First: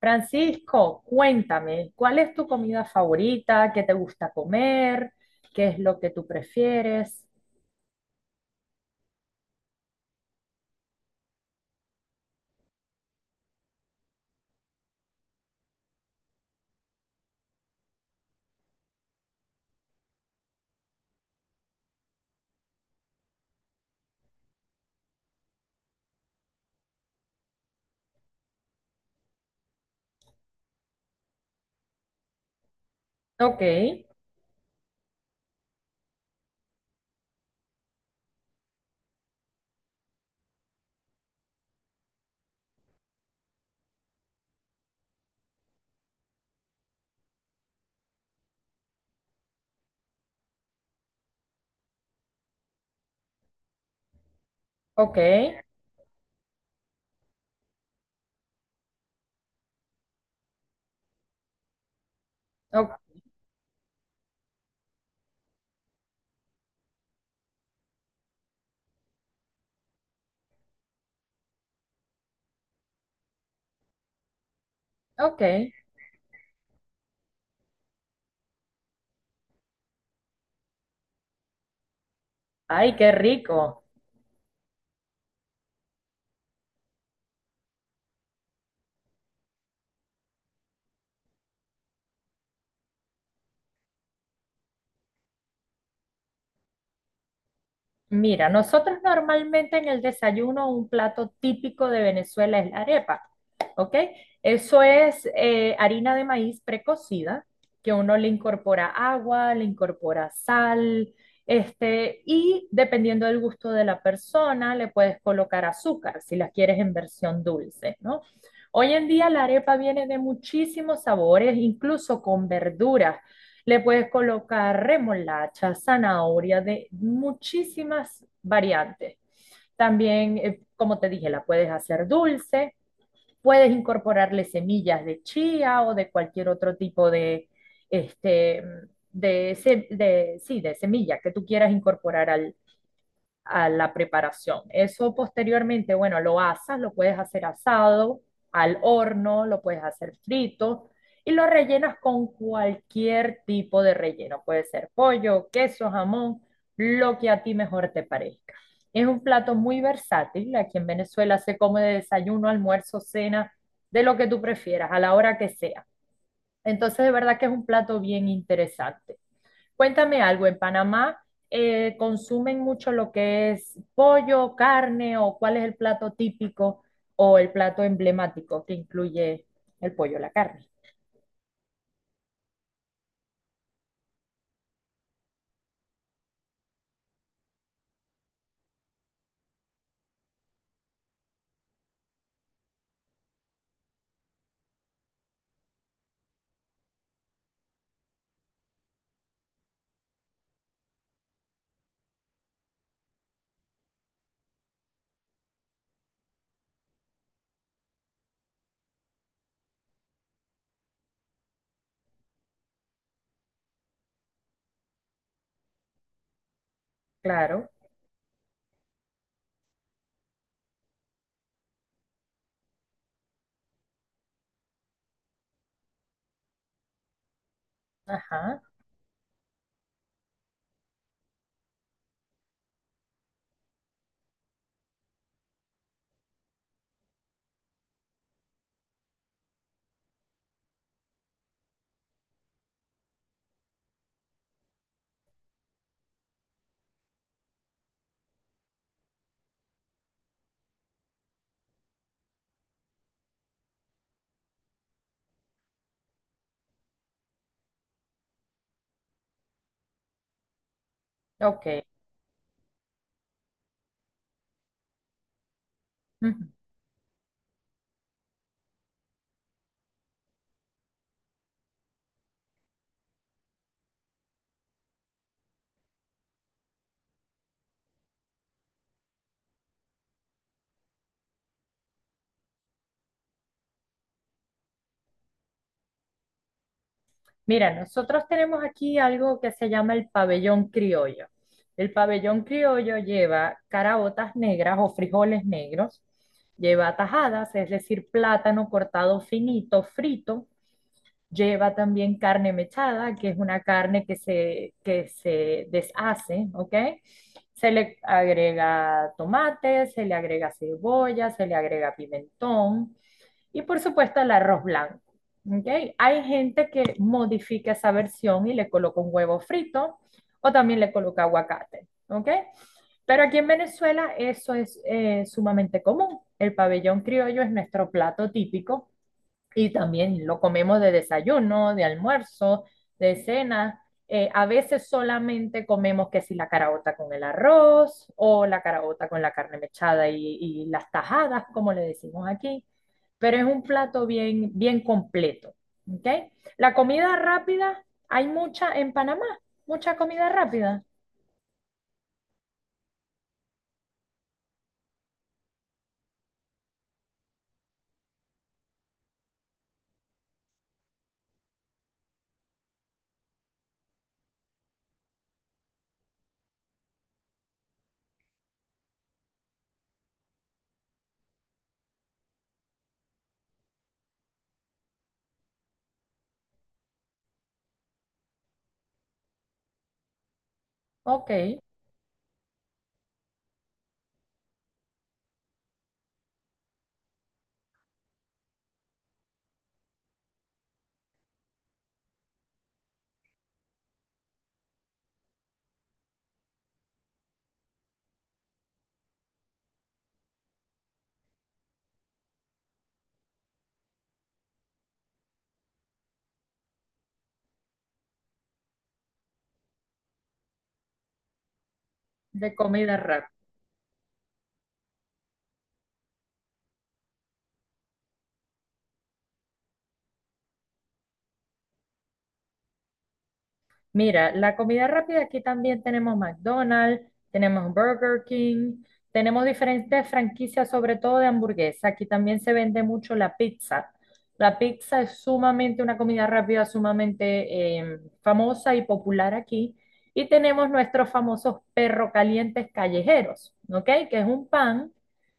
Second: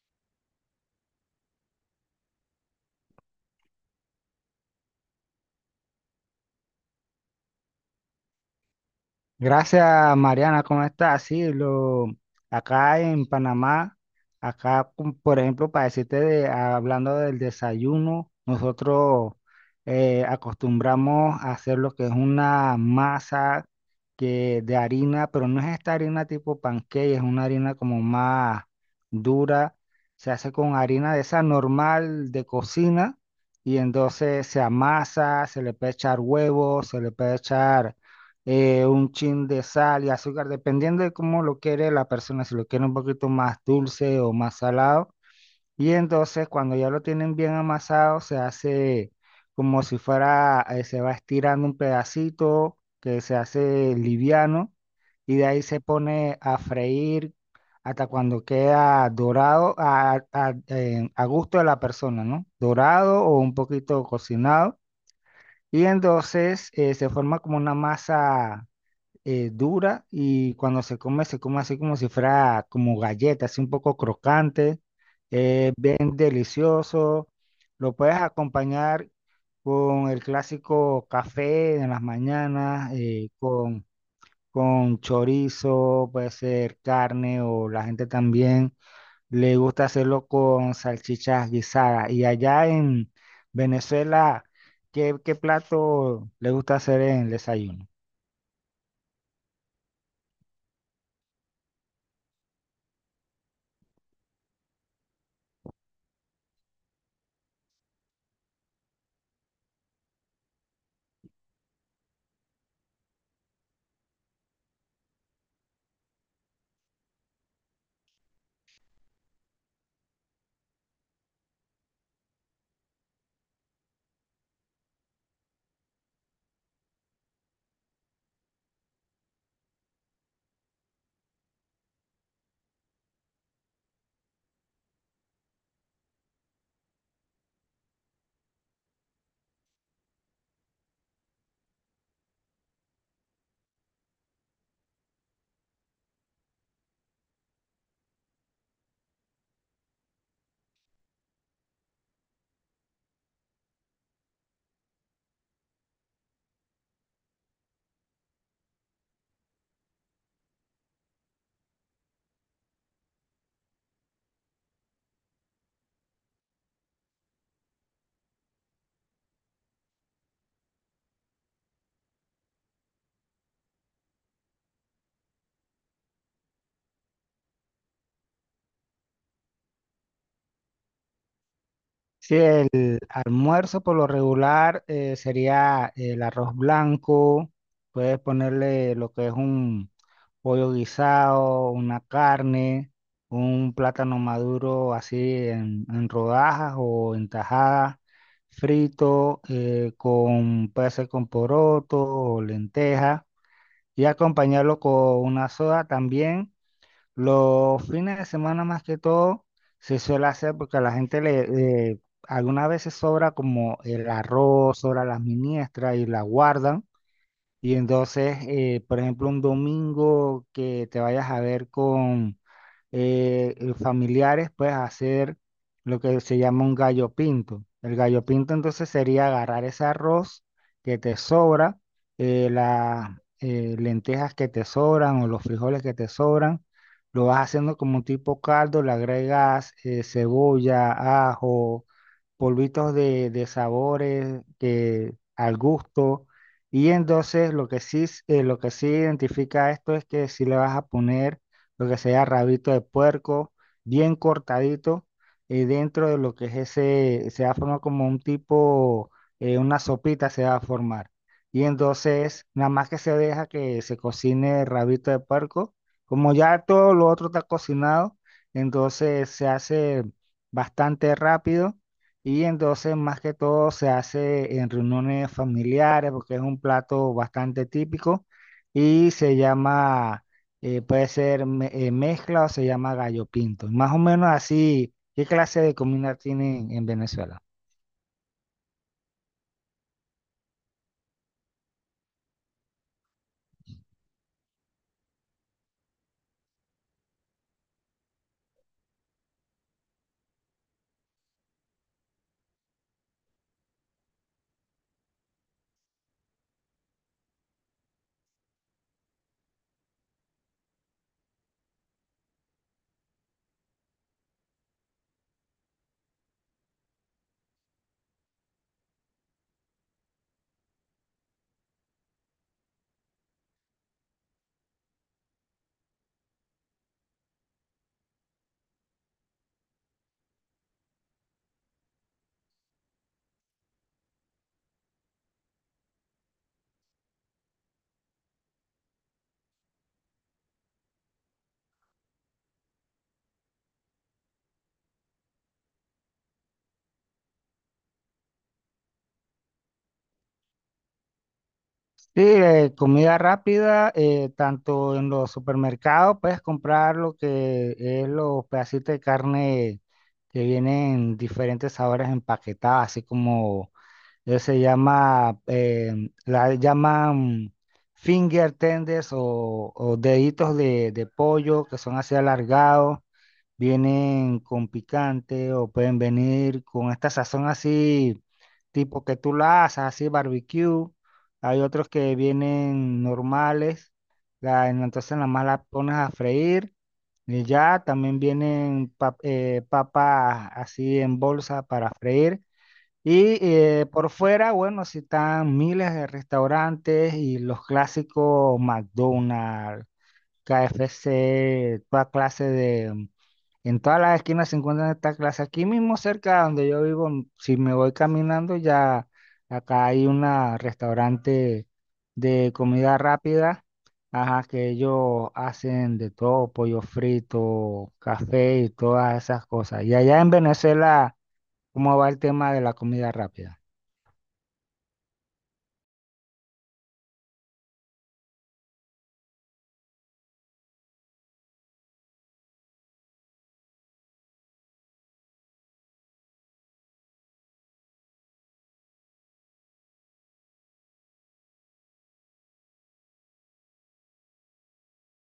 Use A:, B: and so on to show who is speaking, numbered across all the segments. A: Francisco, cuéntame, ¿cuál es tu comida favorita? ¿Qué te gusta comer? ¿Qué es lo que tú prefieres?
B: Gracias, Mariana, ¿cómo estás? Acá en Panamá, por ejemplo, para decirte, hablando del desayuno, nosotros acostumbramos a hacer lo que es una masa que de harina, pero no es esta harina tipo pancake, es una harina como más dura. Se hace con harina de esa normal de cocina,
A: Ok,
B: y entonces se amasa, se le puede echar huevos, se le puede echar un chin de sal y azúcar, dependiendo de cómo lo quiere la persona, si lo quiere un poquito más dulce o más salado. Y entonces cuando ya lo tienen bien amasado, se hace como si fuera, se va estirando un pedacito que se hace liviano,
A: ok,
B: y de ahí se pone a freír hasta cuando queda dorado a gusto de la persona, ¿no?
A: o-
B: Dorado o un poquito cocinado. Y entonces se forma como una masa dura, y cuando se come así como si fuera como galleta, así un poco crocante,
A: ok.
B: bien delicioso. Lo puedes acompañar con el clásico café en las mañanas,
A: Ay, qué rico.
B: con chorizo, puede ser carne, o la gente también le gusta hacerlo con salchichas guisadas. Y allá en Venezuela, ¿qué plato le gusta hacer en el desayuno?
A: Mira, nosotros normalmente en el desayuno un plato típico de Venezuela es la arepa, ¿ok? Eso es harina de maíz precocida, que uno le incorpora agua, le incorpora sal, y dependiendo del gusto de la persona, le puedes colocar azúcar si la quieres en versión dulce, ¿no? Hoy en día la arepa viene de muchísimos sabores, incluso con verduras. Le puedes colocar remolacha, zanahoria, de muchísimas variantes. También, como te dije, la puedes hacer dulce, puedes incorporarle semillas de chía o de cualquier otro tipo este, de, sí, de semilla que tú quieras incorporar al a la preparación. Eso posteriormente, bueno, lo asas, lo puedes hacer asado, al horno, lo puedes hacer frito y lo rellenas con cualquier tipo de relleno. Puede ser pollo, queso, jamón, lo que a ti mejor te parezca. Es un plato muy versátil. Aquí en Venezuela se come de desayuno, almuerzo, cena, de lo que tú prefieras, a la hora que sea. Entonces, de verdad que es un plato bien interesante. Cuéntame algo, ¿en Panamá consumen mucho lo que es pollo, carne, o cuál es el plato típico o el plato emblemático que incluye el pollo, la carne?
B: Sí, el almuerzo por lo regular sería el arroz blanco. Puedes ponerle lo que es un pollo guisado, una carne, un plátano maduro así en rodajas o en tajadas, frito, puede ser con poroto o lenteja, y acompañarlo con una soda también. Los fines de semana más que todo se suele hacer porque a la gente le algunas veces sobra como el arroz, sobra las miniestras y la guardan.
A: Claro,
B: Y entonces, por ejemplo, un domingo que te vayas a ver con familiares, pues hacer lo que se llama un gallo pinto. El gallo pinto
A: ajá,
B: entonces sería agarrar ese arroz que te sobra, las lentejas que te sobran o los frijoles que te sobran, lo vas haciendo como un tipo caldo, le agregas cebolla, ajo, polvitos de sabores que, al gusto. Y entonces lo que sí, lo que sí identifica esto es que si le vas a poner lo que sea rabito de puerco, bien cortadito, dentro de lo que es ese, se va a formar como un tipo, una sopita se va a formar. Y
A: ok.
B: entonces, nada más que se deja que se cocine el rabito de puerco, como
A: Ujú.
B: ya todo lo otro está cocinado, entonces se hace bastante rápido. Y entonces, más que todo, se hace en reuniones familiares porque es un plato bastante típico y se llama mezcla, o se llama gallo pinto. Más o menos así, ¿qué clase de comida tienen en Venezuela?
A: Mira, nosotros tenemos aquí algo que se llama el pabellón criollo. El pabellón criollo lleva caraotas negras o frijoles negros, lleva tajadas, es decir, plátano cortado finito, frito. Lleva también carne mechada, que es una carne que se deshace, ¿ok? Se le agrega tomate, se le agrega cebolla, se le agrega pimentón y por supuesto el arroz blanco, ¿ok? Hay gente que modifica esa versión y le coloca un huevo frito o también le coloca aguacate, ¿ok? Pero aquí en Venezuela eso es sumamente común. El pabellón criollo es nuestro plato típico y también lo comemos de desayuno, de almuerzo, de cena. A veces solamente comemos que si la caraota con el arroz o la caraota con la carne mechada y las tajadas, como le decimos aquí. Pero es un plato bien, bien completo. ¿Ok? La comida rápida, hay mucha en Panamá, mucha comida rápida.
B: Sí, comida rápida, tanto en los supermercados puedes comprar lo que es los pedacitos de carne que vienen diferentes sabores empaquetadas, así como la llaman finger tenders, o deditos de pollo, que son así alargados. Vienen con picante o pueden venir con esta sazón así, tipo que tú la haces, así barbecue.
A: Ok,
B: Hay otros que vienen normales, entonces nada más la pones a freír, y ya también vienen papas así en bolsa para freír. Y por fuera, bueno, sí están miles de restaurantes y los clásicos McDonald's, KFC, toda clase de, en todas las esquinas se encuentran estas clases. Aquí mismo cerca de donde yo vivo, si me voy caminando, ya acá hay un restaurante de
A: de comida
B: comida
A: rápida.
B: rápida, ajá, que ellos hacen de todo, pollo frito, café y todas esas cosas. Y allá en Venezuela, ¿cómo va el tema de la comida rápida?
A: Mira, la comida rápida aquí también tenemos McDonald's, tenemos Burger King, tenemos diferentes franquicias, sobre todo de hamburguesa. Aquí también se vende mucho la pizza. La pizza es sumamente una comida rápida, sumamente famosa y popular aquí. Y tenemos nuestros famosos perro calientes callejeros, ¿ok? Que es un pan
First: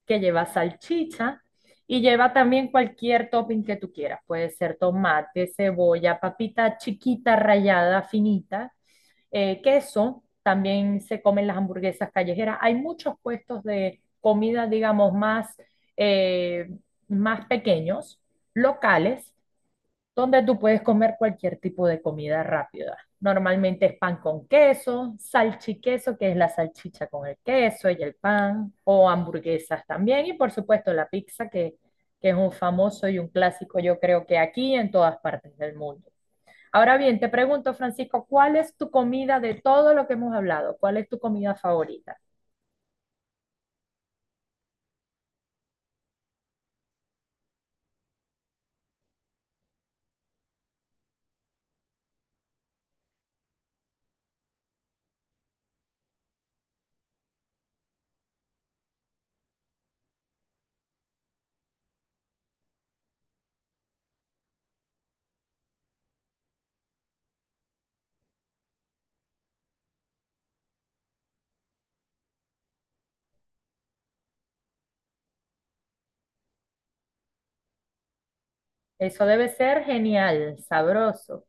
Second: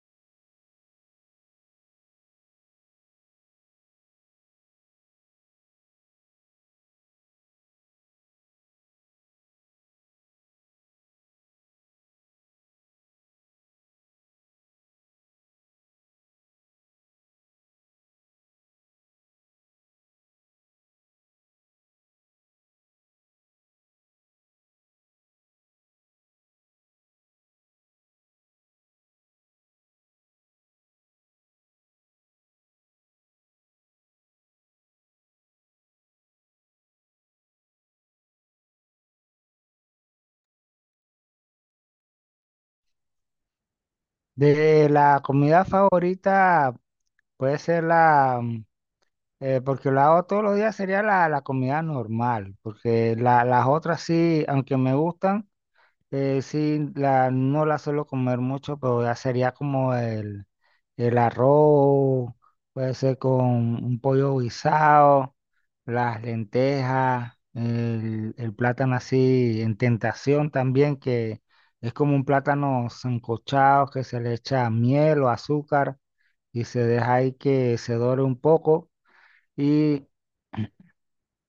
A: que lleva salchicha y lleva también cualquier topping que tú quieras. Puede ser tomate, cebolla, papita chiquita, rallada, finita, queso. También se comen las hamburguesas callejeras. Hay muchos puestos de comida, digamos, más, eh, más pequeños, locales, donde tú puedes comer cualquier tipo de comida rápida. Normalmente es pan con queso, salchiqueso, que es la salchicha con el queso y el pan, o hamburguesas también, y por supuesto la pizza, que es un famoso y un clásico, yo creo que aquí y en todas partes del mundo. Ahora bien, te pregunto, Francisco, ¿cuál es tu comida de todo lo que hemos hablado? ¿Cuál es tu comida favorita?
B: De la comida favorita puede ser la porque lo hago todos los días, sería la comida normal, porque las otras sí, aunque me gustan, no las suelo comer mucho, pero ya sería como el arroz, puede ser con un pollo guisado, las lentejas, el plátano así en tentación también, que es como un plátano sancochado que se le echa miel o azúcar y se deja ahí que se dore un poco.
A: Eso debe ser
B: Y
A: genial, sabroso.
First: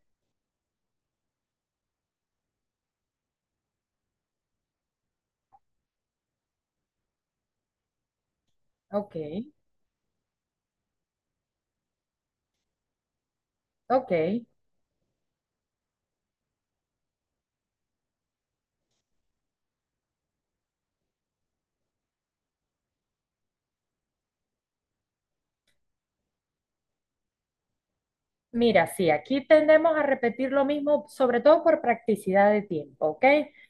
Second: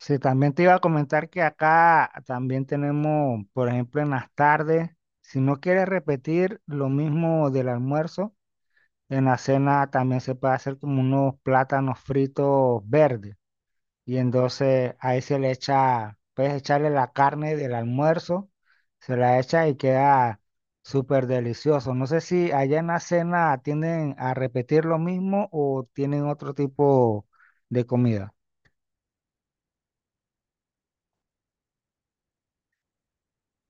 B: sí, también te iba a comentar que acá también tenemos, por ejemplo, en las tardes, si no quieres repetir lo mismo del almuerzo,
A: Ok,
B: en la cena también se puede hacer como unos plátanos fritos verdes. Y
A: ok.
B: entonces ahí se le echa, puedes echarle la carne del almuerzo, se la echa y queda súper delicioso. No sé si allá en la cena tienden a repetir lo mismo o tienen otro tipo de comida.
A: Mira, sí, aquí tendemos a repetir lo mismo, sobre todo por practicidad de tiempo, ¿ok?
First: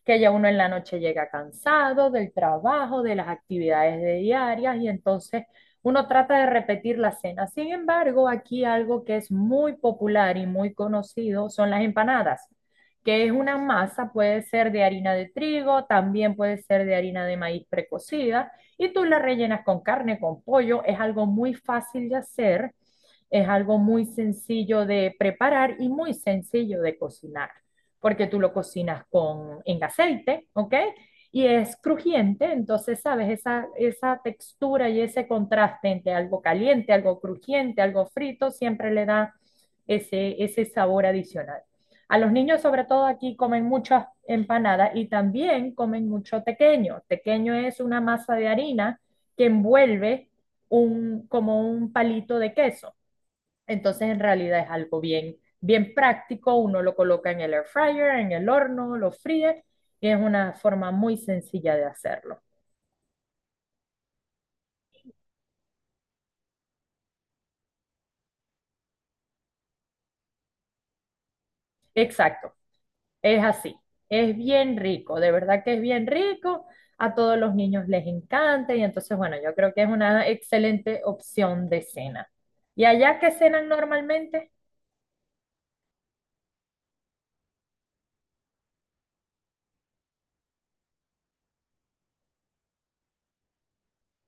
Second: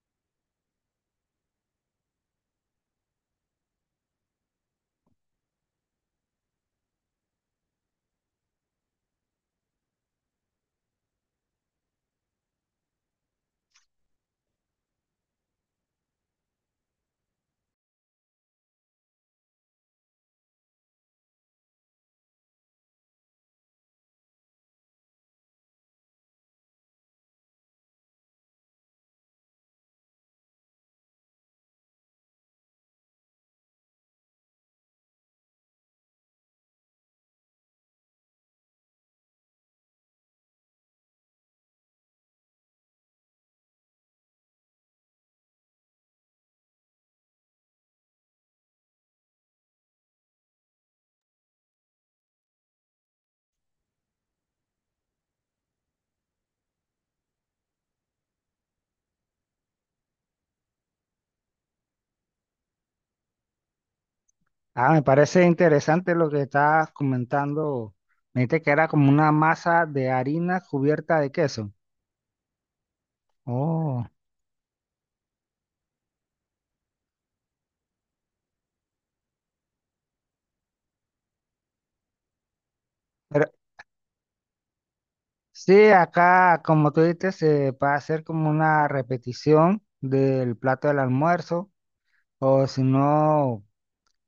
A: Que ya uno en la noche llega cansado del trabajo, de las actividades de diarias y entonces uno trata de repetir la cena. Sin embargo, aquí algo que es muy popular y muy conocido son las empanadas, que es una masa, puede ser de harina de trigo, también puede ser de harina de maíz precocida y tú la rellenas con carne, con pollo, es algo muy fácil de hacer, es algo muy sencillo de preparar y muy sencillo de cocinar, porque tú lo cocinas en aceite, ¿ok? Y es crujiente, entonces, ¿sabes? Esa textura y ese contraste entre algo caliente, algo crujiente, algo frito, siempre le da ese, ese sabor adicional. A los niños, sobre todo aquí, comen muchas empanadas y también comen mucho tequeño. Tequeño es una masa de harina que envuelve como un palito de queso. Entonces, en realidad es algo bien, bien práctico. Uno lo coloca en el air fryer, en el horno, lo fríe y es una forma muy sencilla de hacerlo.
B: Ah, me parece interesante lo que estás comentando. Me dijiste que era como una masa de harina cubierta de queso.
A: Exacto, es así.
B: Oh,
A: Es bien rico, de verdad que es bien rico. A todos los niños les encanta y entonces, bueno, yo creo que es una excelente opción de cena. ¿Y allá qué
B: pero
A: cenan normalmente?
B: sí, acá, como tú dijiste, se puede hacer como una repetición del plato del almuerzo, o si no,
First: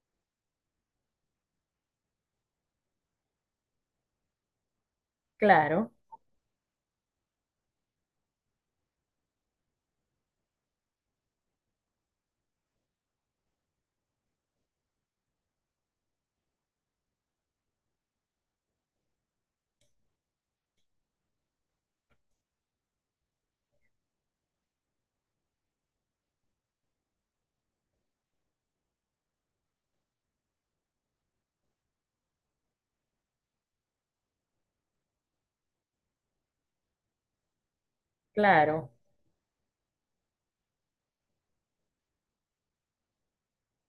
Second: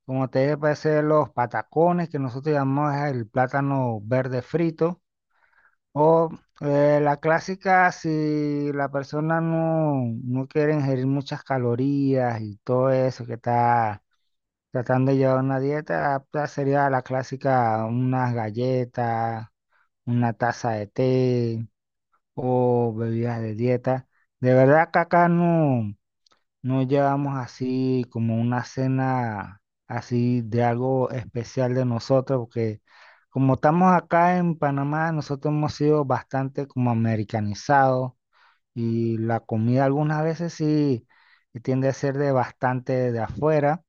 B: como te dije, puede ser los patacones, que nosotros llamamos el plátano verde frito,
A: Claro,
B: o la clásica, si la persona no quiere ingerir muchas calorías y todo eso, que está tratando de llevar una dieta apta, sería la clásica, unas galletas, una taza de té o bebidas de dieta. De verdad que acá no llevamos así como una cena así de algo especial de nosotros, porque como estamos acá en Panamá, nosotros hemos sido bastante como americanizados,
A: claro.
B: y la comida algunas veces sí tiende a ser de bastante de afuera.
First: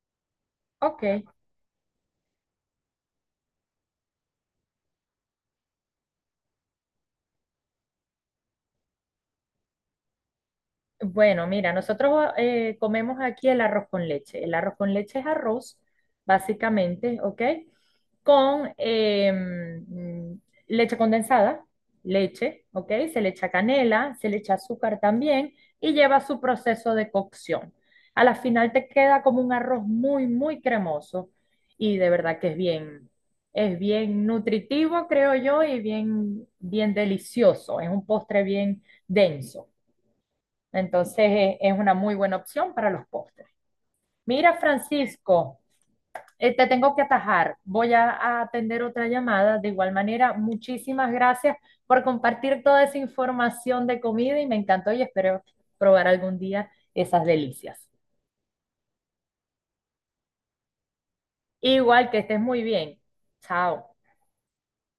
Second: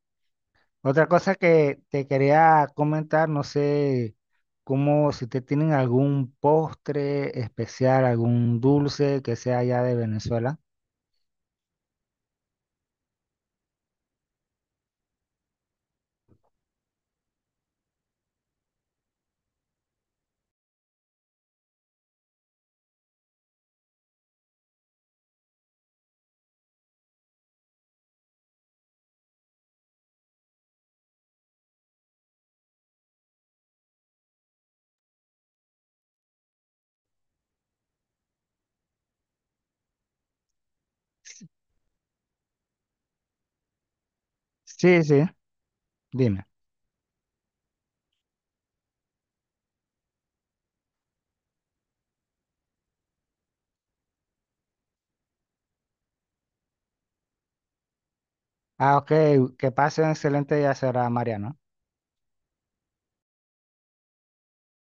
B: Otra cosa
A: Ok.
B: que te quería comentar, no sé cómo, si te tienen algún postre especial, algún dulce que sea allá de Venezuela.
A: Bueno, mira, nosotros comemos aquí el arroz con leche. El arroz con leche es arroz, básicamente, ¿ok? Con leche condensada, leche, ¿ok? Se le echa canela, se le echa azúcar también y lleva su proceso de cocción. A la final te queda como un arroz muy, muy cremoso y de verdad que es bien nutritivo, creo yo, y bien, bien delicioso. Es un postre bien denso. Entonces es una muy buena opción para los postres. Mira,
B: Sí, sí,
A: Francisco,
B: dime.
A: te tengo que atajar. Voy a atender otra llamada. De igual manera, muchísimas gracias por compartir toda esa información de comida y me encantó y espero probar algún día esas delicias.
B: Ah, ok, que pase un excelente día será, Mariano.
A: Igual que estés muy bien. Chao.